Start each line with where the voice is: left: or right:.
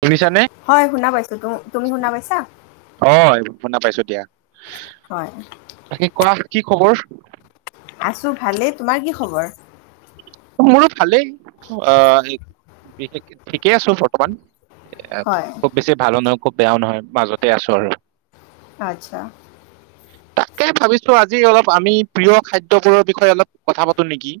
right: শুনিছানে,
left: হয় শুনা পাইছো তুম তুমি শুনা পাইছা
right: অ শুনা পাইছো দিয়া।
left: হয়
right: বাকী কোৱা। কি খবৰ।
left: আছোঁ ভালেই। তোমাৰ কি খবৰ?
right: মোৰো ভালেই আহ বিশেষ ঠিকেই আছো বৰ্তমান।
left: হয়
right: খুব বেছি ভাল নহ। খুব বেয়াও নহয় মাজতে আছো আৰু।
left: আচ্ছা
right: তাকে ভাবিছো আজি অলপ আমি প্ৰিয় খাদ্যবোৰৰ বিষয়ে অলপ কথা পাতো নেকি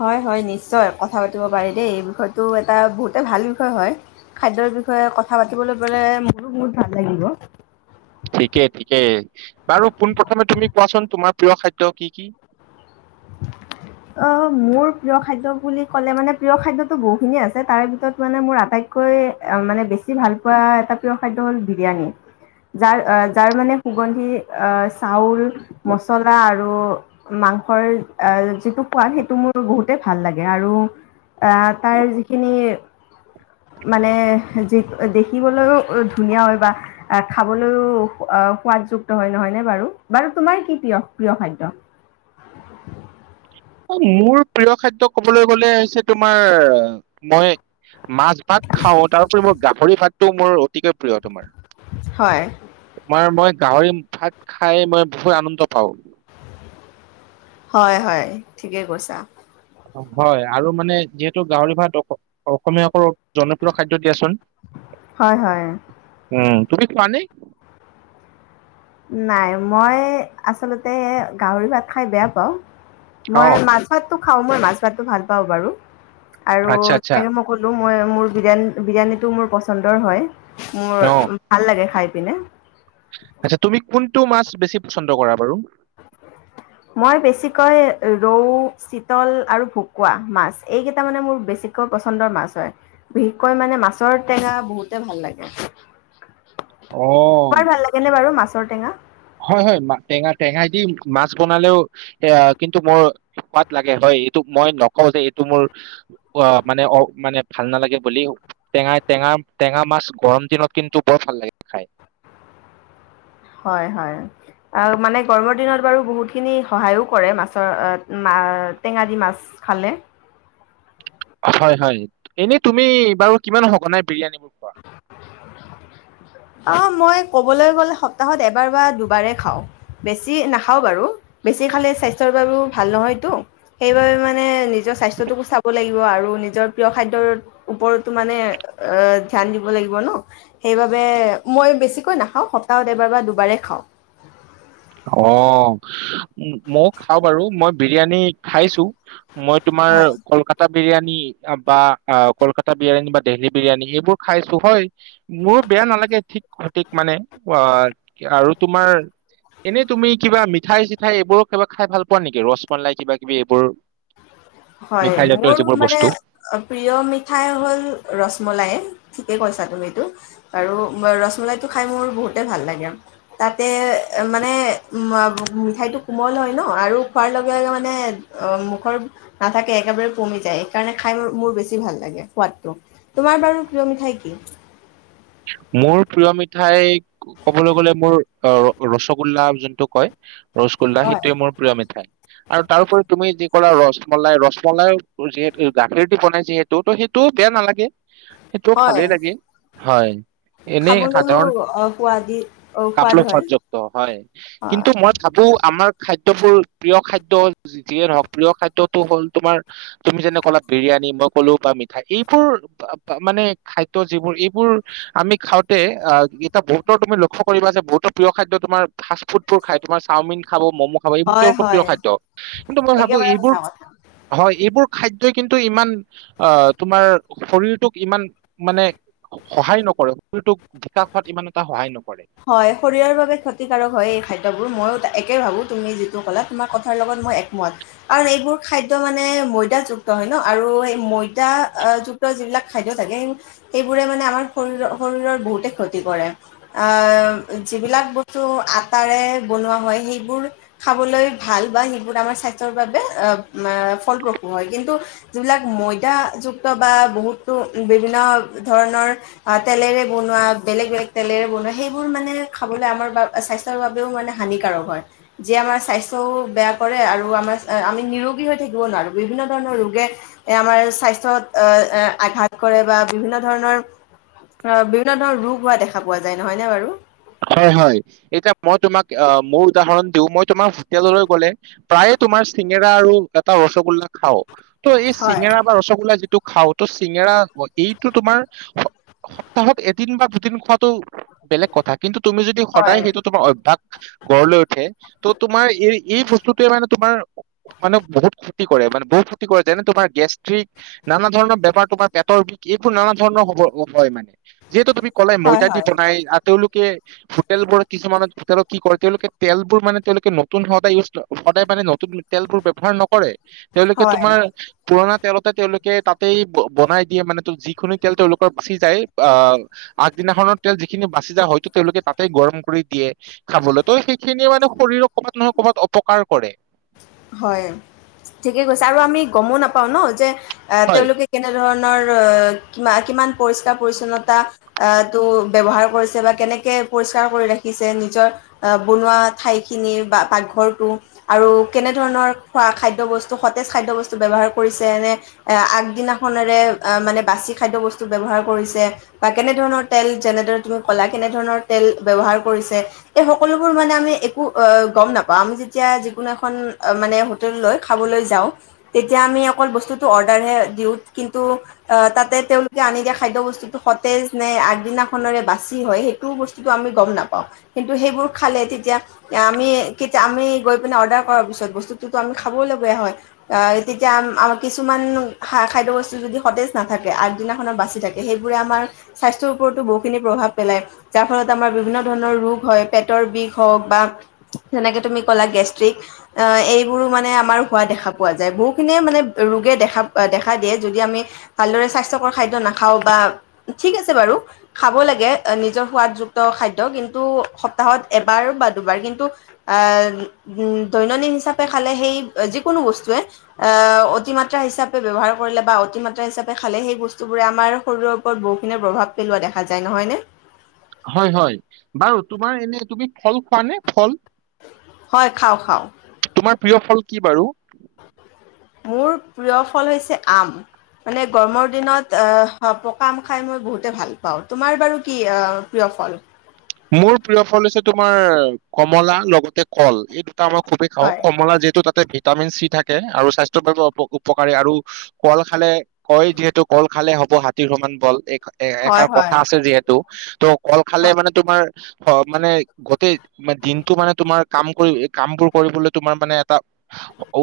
left: হয় হয় নিশ্চয় কথা পাতিব পাৰি দেই। এই বিষয়টো এটা বহুতে ভাল বিষয় হয়। খাদ্যৰ বিষয়ে কথা পাতিবলৈ পালে মোৰো বহুত ভাল লাগিব।
right: ঠিকেই ঠিকে বাৰু পোনপ্ৰথমে তুমি কোৱাচোন তোমাৰ প্ৰিয় খাদ্য কি কি?
left: অ মোৰ প্ৰিয় খাদ্য বুলি ক'লে মানে প্ৰিয় খাদ্যতো বহুখিনিয়ে আছে তাৰে ভিতৰত মানে মোৰ আটাইতকৈ মানে বেছি ভাল পোৱা এটা প্ৰিয় খাদ্য হ'ল বিৰিয়ানী যাৰ যাৰ মানে সুগন্ধি চাউল মছলা আৰু আৰু মাংসৰ যিটো পোৱা সেইটো মোৰতো বহুত ভাল লাগে আৰু আহ তাৰ যিখিনি মানে যি দেখিবলৈও ধুনীয়া হয় বা খাবলৈও সোৱাদযুক্ত হয় নহয়নে বাৰু বাৰু তোমাৰ কি প্ৰিয় প্ৰিয় খাদ্য
right: মোৰ প্ৰিয় খাদ্য ক'বলৈ গলে হৈছে তোমাৰ মই মাছ ভাগ খাওঁ তাৰপৰি মই গাহৰি ভাতটো মোৰ অতিকৈ প্ৰিয় তোমাৰ
left: হয়
right: মই গাহৰি ভাত খাই মই বহুত আনন্দ পাওঁ।
left: হয় হয় ঠিকেই কৈছা।
right: হয় আৰু মানে যিহেতু গাহৰি ভাত দক- অসমীয়াসকলৰ জনপ্ৰিয় খাদ্য দিয়াচোন
left: হয় হয়
right: উম [unintelligible]
left: নাই মই আচলতে গাহৰি ভাত খাই বেয়া পাওঁ। মই
right: অ',
left: মাছতো খাওঁ মই মাছ ভাতটো ভাল পাওঁ বাৰু। আৰু
right: আচ্ছা আচ্ছা
left: তেনেকে মই কলোং মই মোৰ বিৰিয়ানী বিৰিয়ানীটো মোৰ পচন্দৰ হয় মোৰ
right: অ',
left: ভাল লাগে খাই। পিনে
right: আচ্ছা তুমি কোনটো মাছ বেছি পছন্দ কৰা বাৰু?
left: মই বেছিকৈ ৰৌ, চিতল আৰু ভকুৱা মাছ এইকেইটা মানে মোৰ বেছিকৈ পচন্দৰ মাছ হয়। বিশেষকৈ মানে মাছৰ টেঙা বহুতে ভাল লাগে।
right: অ',
left: তোমাৰ ভাল লাগে নে বাৰু মাছ? মাছৰ টেঙা
right: হয় হয় ম টেঙা টেঙাই দি মাছ বনালেও এ কিন্তু মোৰ সোৱাদ লাগে হয় এইটো মই নকওঁ যে এইটো মোৰ অ মানে অ মানে ভাল নালাগে বুলি টেঙা টেঙা টেঙা মাছ গৰম দিনত কিন্তু বৰ ভাল লাগে খাই।
left: হয় হয় আৰু মানে গৰমৰ দিনত বাৰু বহুতখিনি সহায়ো কৰে মাছৰ মা টেঙাদি মাছ খালে।
right: হয় হয় এনেই তুমি বাৰু কিমান সঘনাই বিৰিয়ানীবোৰ খোৱা
left: অ মই ক'বলৈ গ'লে সপ্তাহত এবাৰ বা দুবাৰেই খাওঁ বেছি নাখাওঁ বাৰু বেছি খালে স্বাস্থ্যৰ বাবেও ভাল নহয়তো সেইবাবে মানে নিজৰ স্বাস্থ্যটো কো চাব লাগিব আৰু নিজৰ প্ৰিয় খাদ্যৰ উওপৰতো মানে ধ্যান দিব লাগিব ন সেইবাবে এ মই বেছিকৈ নাখাওঁ সপ্তাহত এবাৰ বা দুবাৰেই খাওঁ
right: অ মই খাওঁ বাৰু মই বিৰিয়ানী খাইছো মই তোমাৰ কলকাতাত বিৰিয়ানী তাৰ পৰা অঁ, কলকাতা বিৰিয়ানী বা দেলহী বিৰিয়ানী এইবোৰ খাইছোঁ হয়। মোৰ বেয়া নালাগে ঠিক সঠিক মানে, অঁ আৰু তোমাৰ এনেই তুমি কিবা মিঠাই চিঠাই এইবোৰো কিবা খাই ভাল পোৱা নেকি? ৰসমলাই কিবা কিবি এইবোৰ?
left: হয়,
right: মিঠাই জাতীয়
left: মোৰ
right: যিবোৰ
left: মানে
right: বস্তু?
left: প্ৰিয় মিঠাই হ'ল ৰসমলাই। ঠিকে কৈছা তুমি এইটো, আৰু ৰসমলাইটো খাই মোৰ বহুতে ভাল লাগে। তাতে মানে মিঠাইটো কোমল হয় ন আৰু খোৱাৰ লগে লগে মানে মুখৰ নাথাকে একেবাৰে পমি যায়, সেইকাৰণে খাই মোৰ বেছি ভাল লাগে সোৱাদটো। তোমাৰ বাৰু প্ৰিয় মিঠাই কি?
right: মোৰ প্ৰিয় মিঠাই ক'বলৈ গ'লে, মোৰ, ৰসগোল্লা যোনটোক কয়। ৰসগোল্লা,
left: হয়
right: সেইটোৱে মোৰ প্ৰিয় মিঠাই। আৰু তাৰোপৰি তুমি যি ক'লা ৰসমলাই, ৰসমলাইও, যিহেতু গাখীৰ দি বনাই, যিহেতু, তো সেইটো বেয়া নালাগে। সেইটোও
left: হয়
right: ভালেই লাগে। হয়। এনেই
left: খাবলৈও
right: সাধাৰণ,
left: অ, সোৱাদি অ, সোৱাদ
right: খাবলৈ
left: হয়
right: সোৱাদযুক্ত হয়, কিন্তু
left: হয়
right: মই ভাবোঁ আমাৰ খাদ্যয়বোৰ, প্ৰিয় খাদ্য যিয়ে নহওক, প্ৰিয় খাদ্যটো হ'ল, তোমাৰ, তুমি যেনে ক'লা বিৰিয়ানী মই ক'লো বা মিঠাই, এইবোৰ মানে খাদ্য যিবোৰ এই আমি খাওঁতে এতিয়া বহুতৰ তুমি লক্ষ্য কৰিবা যে, বহুতৰ প্ৰিয় খাদ্য তোমাৰ ফাষ্ট ফুডটোৰ খাই। তোমাৰ চাওমিন খাব মম' খাব এইবোৰ
left: হয়
right: তেওঁলোকৰ
left: হয়
right: প্ৰিয় খাদ্য। কিন্তু মই ভাবোঁ
left: একেবাৰে
right: এইবোৰ,
left: সঁচা কথা
right: হয় এইবোৰ খাদ্যয়ই কিন্তু ইমান, অ'হ তোমাৰ, শৰীৰটোক ইমান, মানে সহায় নকৰে, শৰীৰটোক বিকাশ হোৱাত ইমান এটা সহায় নকৰে।
left: হয়, শৰীৰৰ বাবে ক্ষতিকাৰক হয় এই খাদ্য। ময়ো একেই ভাবোঁ, তুমি যিটো ক'লা, তোমাৰ কথাৰ লগত মই একমত। কাৰণ এইবোৰ খাদ্য মানে ময়দাযুক্ত হয় ন, আৰু এই ময়দা, যুক্ত যিবিলাক খাদ্য থাকে, সেইবোৰে মানে আমাৰ শৰৰীৰ, শৰীৰৰ বহুতে ক্ষতি কৰে। অ'হ, যিবিলাক বস্তু আটাৰে বনোৱা হয়, সেইবোৰ খাবলৈ ভাল বা সেইবোৰ আমাৰ স্বাস্থ্যৰ বাবে ফলপ্ৰসূ হয়, কিন্তু যিবিলাক ময়দাযুক্ত বা বহুতো বিভিন্ন ধৰণৰ তেলেৰে বনোৱা, বেলেগ বেলেগ তেলেৰে বনোৱা সেইবোৰ মানে খাবলৈ আমাৰ বাবে, স্বাস্থ্যৰ বাবেও মানে হানিকাৰক হয়। যিয়ে আমাৰ স্বাস্থ্যও বেয়া কৰে আৰু আমাৰ, আমি নিৰোগী হৈ থাকিব নোৱাৰোঁ। ‌ বিভিন্ন ধৰণৰ ৰোগে আমাৰ স্বাস্থ্যত আঘাত কৰে বা বিভিন্ন ধৰণৰ, বিভিন্ন ধৰণৰ ৰোগ হোৱা দেখা পোৱা যায়। নহয় নে বাৰু?
right: হয়, হয়, এতিয়া মই তোমাক অ'হ মোৰ উদাহৰণ দিও, মই তোমাৰ হোটেললৈ গ'লে প্ৰায়ে তোমাৰ চিঙৰা আৰু এটা ৰসগোল্লা খাও। ত' এই
left: হয়
right: চিঙেৰা বা ৰসগোল্লা যিটো খাও তো চিঙেৰা এইটো তোমাৰ সপ্তাহত এদিন বা দুদিন খোৱাটো বেলেগ কথা। কিন্তু তুমি যদি
left: হয়
right: সদায়, সেইটো তোমাৰ অভ্যাস গঢ় লৈ উঠে, তো তোমাৰ এই, এই বস্তুটোৱে মানে তোমাৰ মানে বহুত ক্ষতি কৰে। মানে বহুত ক্ষতি কৰে, যেনে তোমাৰ গেষ্ট্ৰিক, নানা ধৰণৰ বেমাৰ, তোমাৰ পেটৰ বিষ এইবোৰ নানা ধৰণৰ হ'ব, হয় মানে যিহেতু তুমি ক'লে
left: হয়
right: ময়দা দি
left: হয়
right: বনাই। তেওঁলোকে হোটেলবোৰত, কিছুমানত হোটেলত কি কৰে, তেওঁলোকে তেলবোৰ মানে, তেওঁলোকে নতুন সদায় ইউজ, সদায় মানে নতুন তেলবোৰ ব্যৱহাৰ নকৰে। তেওঁলোকে
left: হয়
right: তোমাৰ পুৰণা তেলতে তেওঁলোকে তাতেই বনাই দিয়ে, মানে যিখিনি তেল তেওঁলোকৰ বাচি যায়, অঁহ, আগদিনাখনৰ তেল যিখিনি বাচি যায়, হয়তো তেওঁলোকে তাতেই গৰম কৰি দিয়ে, খাবলৈ। ত' সেইখিনিয়ে মানে শৰীৰৰ ক'বাত নহয় ক'ৰবাত অপকাৰ কৰে।
left: হয়! ঠিকে কৈছে আৰু আমি গমোঁ নাপাও ন, যে অঁহ
right: হয়।
left: তেওঁলোকে কেনেধৰণ ৰ অ' কিমান পৰিষ্কাৰ পৰিচ্ছন্নতা টো ব্যৱহাৰ কৰিছে বা কেনেকে পৰিষ্কাৰ কৰি ৰাখিছে, নিজৰ বনোৱা ঠাইখিনিৰ বা পাকঘৰটো, আৰু কেনে ধৰণৰ খোৱা খাদ্য বস্তু, সতেজ খাদ্য বস্তু ব্যৱহাৰ কৰিছে নে আগদিনাখনেৰে, মানে বাচি খাদ্য বস্তু ব্যৱহাৰ কৰিছে বা কেনেধৰণৰ তেল, যেনেদৰে তুমি ক'লা কেনেধৰণৰ তেল ব্যৱহাৰ কৰিছে! এই সকলোবোৰ মানে আমি একো গম নাপাওঁ। আমি যেতিয়া যিকোনো এখন মানে হোটেললৈ, খাবলৈ যাওঁ, তেতিয়া আমি অকল বস্তুটো অৰ্ডাৰ হে দিওঁ। কিন্তু তাতে তেওঁলোকে আনি দিয়া খাদ্য বস্তুটো সতেজ নে, আগদিনাখনৰে বাছি হয়, সেইটো বস্তু আমি গম নাপাওঁ। কিন্তু সেইবোৰ খালে তেতিয়া, আমি তেতিয়া আমি গৈ পিনে পিছত বস্তুটো আমি খাবলৈ বেয়া হয়। আহ তেতিয়া আম-আমাৰ কিছুমান হা খাদ্য বস্তু যদি সতেজ নাথাকে আগদিনাখনত বাচি থাকে সেইবোৰে আমাৰ স্বাস্থ্যৰ ওপৰতো বহু খিনি প্ৰভাৱ পেলাই, যাৰ ফলত আমাৰ বিভিন্ন ধৰণৰ ৰোগ হয় পেটৰ বিষ হওক বা যেনেকে তুমি ক'লা গেষ্ট্ৰিক আহ এইবোৰো মানে আমাৰ হোৱা দেখা পোৱা যায়। বহুখিনিয়ে মানে ৰোগে দেখা দেখা দিয়ে যদি আমি ভালদৰে স্বাস্থ্যকৰ খাদ্য নাখাওঁ বা, ঠিক আছে বাৰু খাব লাগে নিজৰ সোৱাদযুক্ত খাদ্য কিন্তু সপ্তাহত এবাৰ বা দুবাৰ কিন্তু, আহ উ দৈনদিন হিচাপে খালে সেই, যিকোনো বস্তুৱে এ অতিমাত্ৰা হিচাপে ব্যৱহাৰ কৰিলে বা অতি মাত্ৰা হিচাপে খালে সেই বস্তুবোৰে আমাৰ শৰীৰৰ ওপৰত বহুখিনি প্ৰভাৱ পেলোৱা দেখা যায়, নহয়নে?
right: হয় হয়। বাৰু তোমাৰ এনে তুমি ফল খোৱা নে ফল?
left: হয়, খাওঁ খাওঁ।
right: তোমাৰ প্ৰিয় ফল কি বাৰু?
left: মোৰ প্ৰিয় ফল হৈছে আম, মানে গৰমৰ দিনত আহ পকা আম খাই মই বহুতে ভাল পাওঁ। তোমাৰ বাৰু কি আ প্ৰিয় ফল?
right: মোৰ প্ৰিয় ফল হৈছে তোমাৰ কমলা, লগতে কল এইটো টা খুবেই খাওঁ,
left: হয়,
right: কমলা যিহেতো তা ভিটামিন চি থাকে আৰু স্বাস্থ্য বাবে অপ-উপকাৰী আৰু কল খালে কয় যিহেতু কল খালে হ'ব হাতীৰ সমান বল এক এ
left: হয়,
right: এষাৰ
left: হয়,
right: কথা আছে যিহেতু, ত কল খালে মানে তোমাৰ হ মানে গটেই দিনটো মানে তোমাৰ কাম কৰি কাম বোৰ কৰিবলৈ তোমাৰ মানে এটা,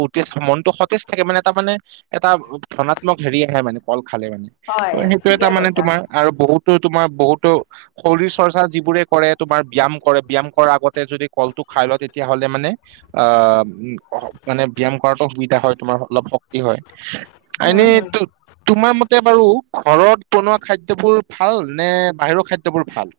right: ওতেচ মনতটো সতেজ থাকে মানে এটা মানে এটা ধনাত্মক হেৰি আহে মানে। কল খালে মানে। ত
left: হয়,
right: সেইটো
left: ঠিকে
right: এটা মানে
left: কৈছা।
right: তোমাৰ আৰু বহুত- তো তোমাৰ বহুতো, শৰীৰ চৰ্চা যি- বোৰে কৰে তোমাৰ, ব্যায়াম কৰে। ব্যায়াম কৰা আগতে যদি কলটো খাই লোৱা তেতিয়াহ'লে মানে আহ, ম-মানে ব্যায়াম কৰাতো সুবিধা হয় তোমাৰ, অলপ শক্তি হয়। এনে
left: হুম, হুম,
right: তো-তোমাৰ মতে বাৰু ঘৰত বনোৱা খাদ্যবোৰ ভাল নে, বাহিৰৰ খাদ্যবোৰ ভাল?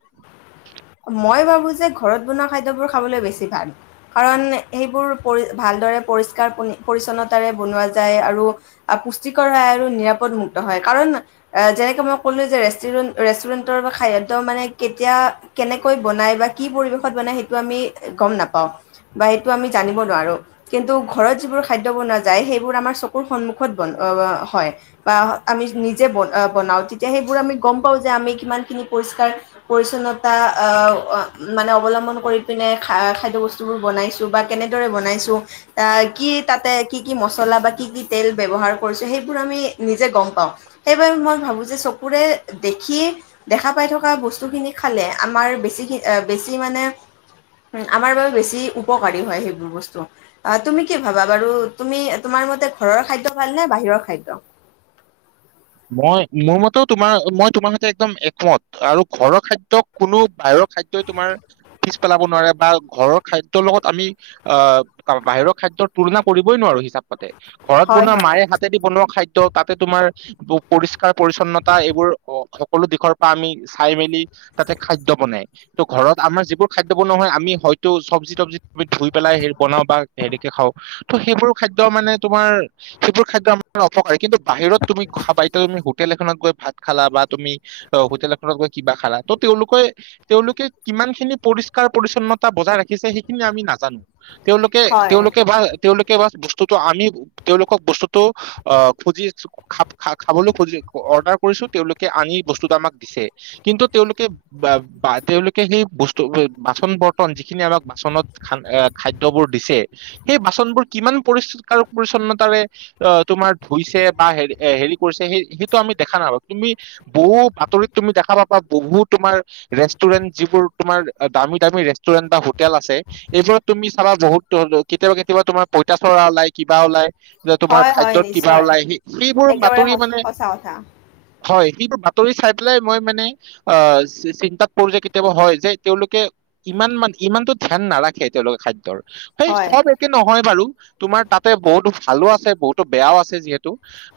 left: মই ভাবোঁ যে ঘৰত বনোৱা খাদ্যবোৰ খাবলৈ বেছি ভাল। কাৰণ সেইবোৰ পৰি ভালদৰে পৰিষ্কাৰ-পনি পৰিচ্ছন্নতাৰে বনোৱা যায় আৰু আ পুষ্টিকৰ হয় আৰু নিৰাপদমুক্ত হয়। কাৰণ আ যেনেকে মই ক'লো যে ৰেষ্টিৰেণ্ট, ৰেষ্টুৰেণ্টৰ খাদ্য মানে কেতিয়া- কেনেকৈ বনায় বা কি পৰিৱেশত বনায় সেইটো আমি গম নাপাওঁ, বা এইটো আমি জানিব নোৱাৰোঁ। কিন্তু ঘৰত যিবোৰ খাদ্য বনোৱা যায়, সেইবোৰ আমাৰ চকুৰ সন্মুখত বন, অ অ হয়। বা আমি নিজে বন অ বনাওঁ, তেতিয়া সেইবোৰ আমি গম পাওঁ যে আমি কিমানখিনি পৰিষ্কাৰ পিৰচনত তা আহ অ, মানে অৱলম্বন কৰি পিনে খা-খাদ্য বস্তুবোৰ বনাইছোঁ বা কেনেদৰে বনাইছোঁ। আহ কি তাতে কি কি মছলা বা কি কি তেল ব্যৱহাৰ কৰিছোঁ, সেইবোৰ আমি নিজে গম পাওঁ। সেইবাবে মই ভাবোঁ যে চকুৰে দেখি দেখা পাই থকা বস্তুখিনি খা- খালে আমাৰ বেছিশি অ, বেছি মানে, হম, আমাৰ বাবে বেছি উপকাৰী হয় সেইবোৰ বস্তু। আহ, তুমি কি ভাবা বাৰু, তুমি তোমাৰ মতে ঘৰৰ খাদ্য ভাল নে বাহিৰৰ খাদ্য?
right: মই, মোৰ মতেও তোমাৰ, মই তোমাৰ সৈতে একদম একমত। আৰু ঘৰৰ খাদ্যক কোনো বাহিৰৰ- খাদ্যই তোমাৰ পিছ পেলাব নোৱাৰে বা, ঘৰৰ খাদ্যৰ লগত আমি আহ, বাহিৰৰ খাদ্যৰ তুলনা কৰিবই নোৱাৰোঁ হিচাপ মতে। ঘৰত
left: হয়
right: বনোৱা
left: হয়
right: মাৰে হাতেদি বনোৱা খাই দ্য, তাতে তোমাৰ প পৰিষ্কাৰ-পৰিচ্ছন্নতা এইবোৰ অ সকলো দিশৰ পৰা আমি চাই-মেলি তাতে খাদ্য বনে। ত ঘৰত আমাৰ যিবোৰ খাদ্য বনোৱা হয়, আমি হয়তো চব্‌জি-তব্‌জিবোৰ ধুই পেলাই হেৰি বনাওঁ বা হেৰিকে খাওঁ। ত' সেইবোৰ খাদ্য মানে তোমাৰ সেইবোৰ খাদ্য আমাৰ অপকাৰী কিন্তু বা তুমি খাবা [unintelligible] হোটেল এখনত গৈ ভাত খালা বা তুমি অ হোটেল এখনত গৈ কিবা খালা, ত তেওঁলোকে তেওঁলোকে কিমান খিনি পৰিষ্কাৰ-পৰিচ্ছন্নতা বজাই ৰাখিছে সেইখিনি আমি নাজানোঁ। তেওঁলোকে,
left: হয়
right: তেওঁলোকে ভাল, তেওঁলোক কে বা বস্তুটো আমি, তেওঁলোকক বস্তুটো অ, খুজিছোঁ খাব খা খাবলৈ খুজি অৰ্ডাৰ কৰিছোঁ তেওঁলোকে আনি বস্তুত আমাক দিছে। কিন্তু তেওঁলোকে ব-বা তেওঁলোকে সেই বস্তু ব বাচন-বৰ্তন যিখিনি আমাক বাচনত খান এ খাদ্যবোৰ দিছে। সেই বাচনবোৰ কিমান পৰিষ্কাৰ-পৰিচ্ছন্নতাৰে আ তোমাৰ ধুইছে বা হেৰি এ হেৰি কৰিছে, সেই সেইটো আমি দেখা নাপাওঁ। তুমি বহু বাতৰিত তুমি দেখা পাবা, বহুত তোমাৰ ৰেষ্টুৰেন্ট যিবোৰ তোমাৰ দামী দামী ৰেষ্টুৰেন্ট বা হোটেল আছে, এইবোৰত তুমি চাবা বহুত ধৰন কেতিয়াবা কেতিয়াবা তোমাৰ পঁইতাচোৰা ওলাই, কিবা ওলাই। যে তোমাৰ
left: হয় হয়
right: খাদ্যত কিবা
left: নিশ্চয়
right: ওলাইহি
left: একেবাৰে সচ - সঁচা কথা।
right: হয়। সেইবোৰ বাতৰি চাই পেলে মই মানে, অ - চি - চিন্তাত পৰো যে কেতিয়াবা হয় যে, তেওঁলোকে ইমান মান - ইমানতো ধ্যান নাৰাখে তেওঁলোকে খাদ্যৰ। সেই,
left: হয়
right: চব একে নহয়। বাৰু, তোমাৰ তাতে বহুতো ভালো আছে বহুতো বেয়াও আছে যিহেতু।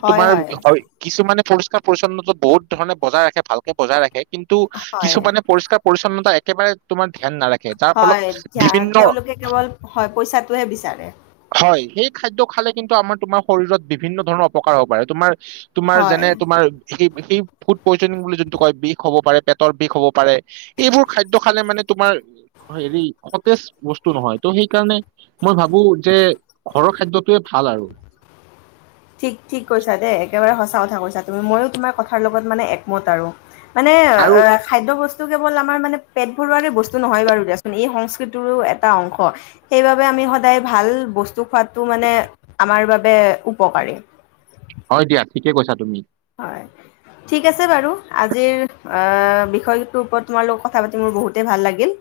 right: তোমাৰ হয়, কিছুমানে পৰিষ্কাৰ-পৰিচ্ছন্নতা বহুত ধৰণে বজাই ৰাখে, ভালকে বজাই ৰাখে। কিন্তু
left: হয়
right: কিছুমানে পৰিষ্কাৰ-পৰিচ্ছন্ন ত একেবাৰে তোমাৰ ধ্যান নাৰা
left: হয়, ধ্যা তেওঁলোকে কেৱল, হয়। পইচাটোহে বিচাৰে।
right: হয়, সেই খাদ্য খালে কিন্তু আমাৰ - তোমাৰ শৰীৰত বিভিন্ন ধৰণৰ পকাৰ হ'ব পাৰে। তোমাৰ তোমাৰ যেনে
left: হয়।
right: তোমাৰ সেই - সেই ফুড পয়জনিং বুলি যোনটো কয়, বিষ হ'ব পাৰে, পেটৰ বিষ হ'ব পাৰে। এইবোৰ খাদ্য খালে মানে তোমাৰ হেৰি, সতেজ বস্তু নহয়। ত' সেইকাৰণে মই ভাবোঁ যে ঘৰৰ খাদ্যটোৱে ভাল আৰু।
left: ঠিক - ঠিক কৈছা দে একেবাৰে সঁচ সঁচা কথা কৈছা তুমি ময়ো তোমাৰ কথাৰ লগত মানে একমত আৰু। মানে অ
right: আৰু
left: - অ - খাদ্য বস্তু‌ টো কেৱল আমাৰ মানে পেট ভৰোৱাৰে বস্তু নহয় বাৰু দিয়াচোন, ‌ এই সংস্কৃতিৰো এটা অংশ। সেইবাবে আমি সদায় ভাল বস্তু খোৱাটো মানে আমাৰ‌ বাবে পকাৰী।
right: হয় দিয়া, ঠিকে কৈছা তুমি।
left: [unintelligible] ঠিক আছে বাৰু আজিৰ অ' বিষয়টোৰ ওপৰত তোমাৰ লগত কথা পাতি মোৰ বহুতে ভাল লাগিল।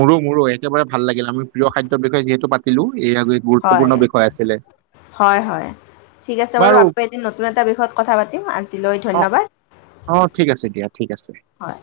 right: মোৰো মোৰো একেবাৰে ভাল লাগিল আমি প্ৰিয় খাদ্যৰ বিষয়ে যিহেতু পাতিলো। এয়া
left: হয়,
right: গুৰুত্বপূৰ্ণ বিষয় আছিলে।
left: হয় হয়। ঠিক আছে বাৰু আকৌ এদিন নতুন এটা বিষয়ত কথা পাতিম, আজিলৈ
right: অ'
left: ধন্যবাদ।
right: অ' ঠিক আছে দিয়া ঠিক আছে।
left: হয়।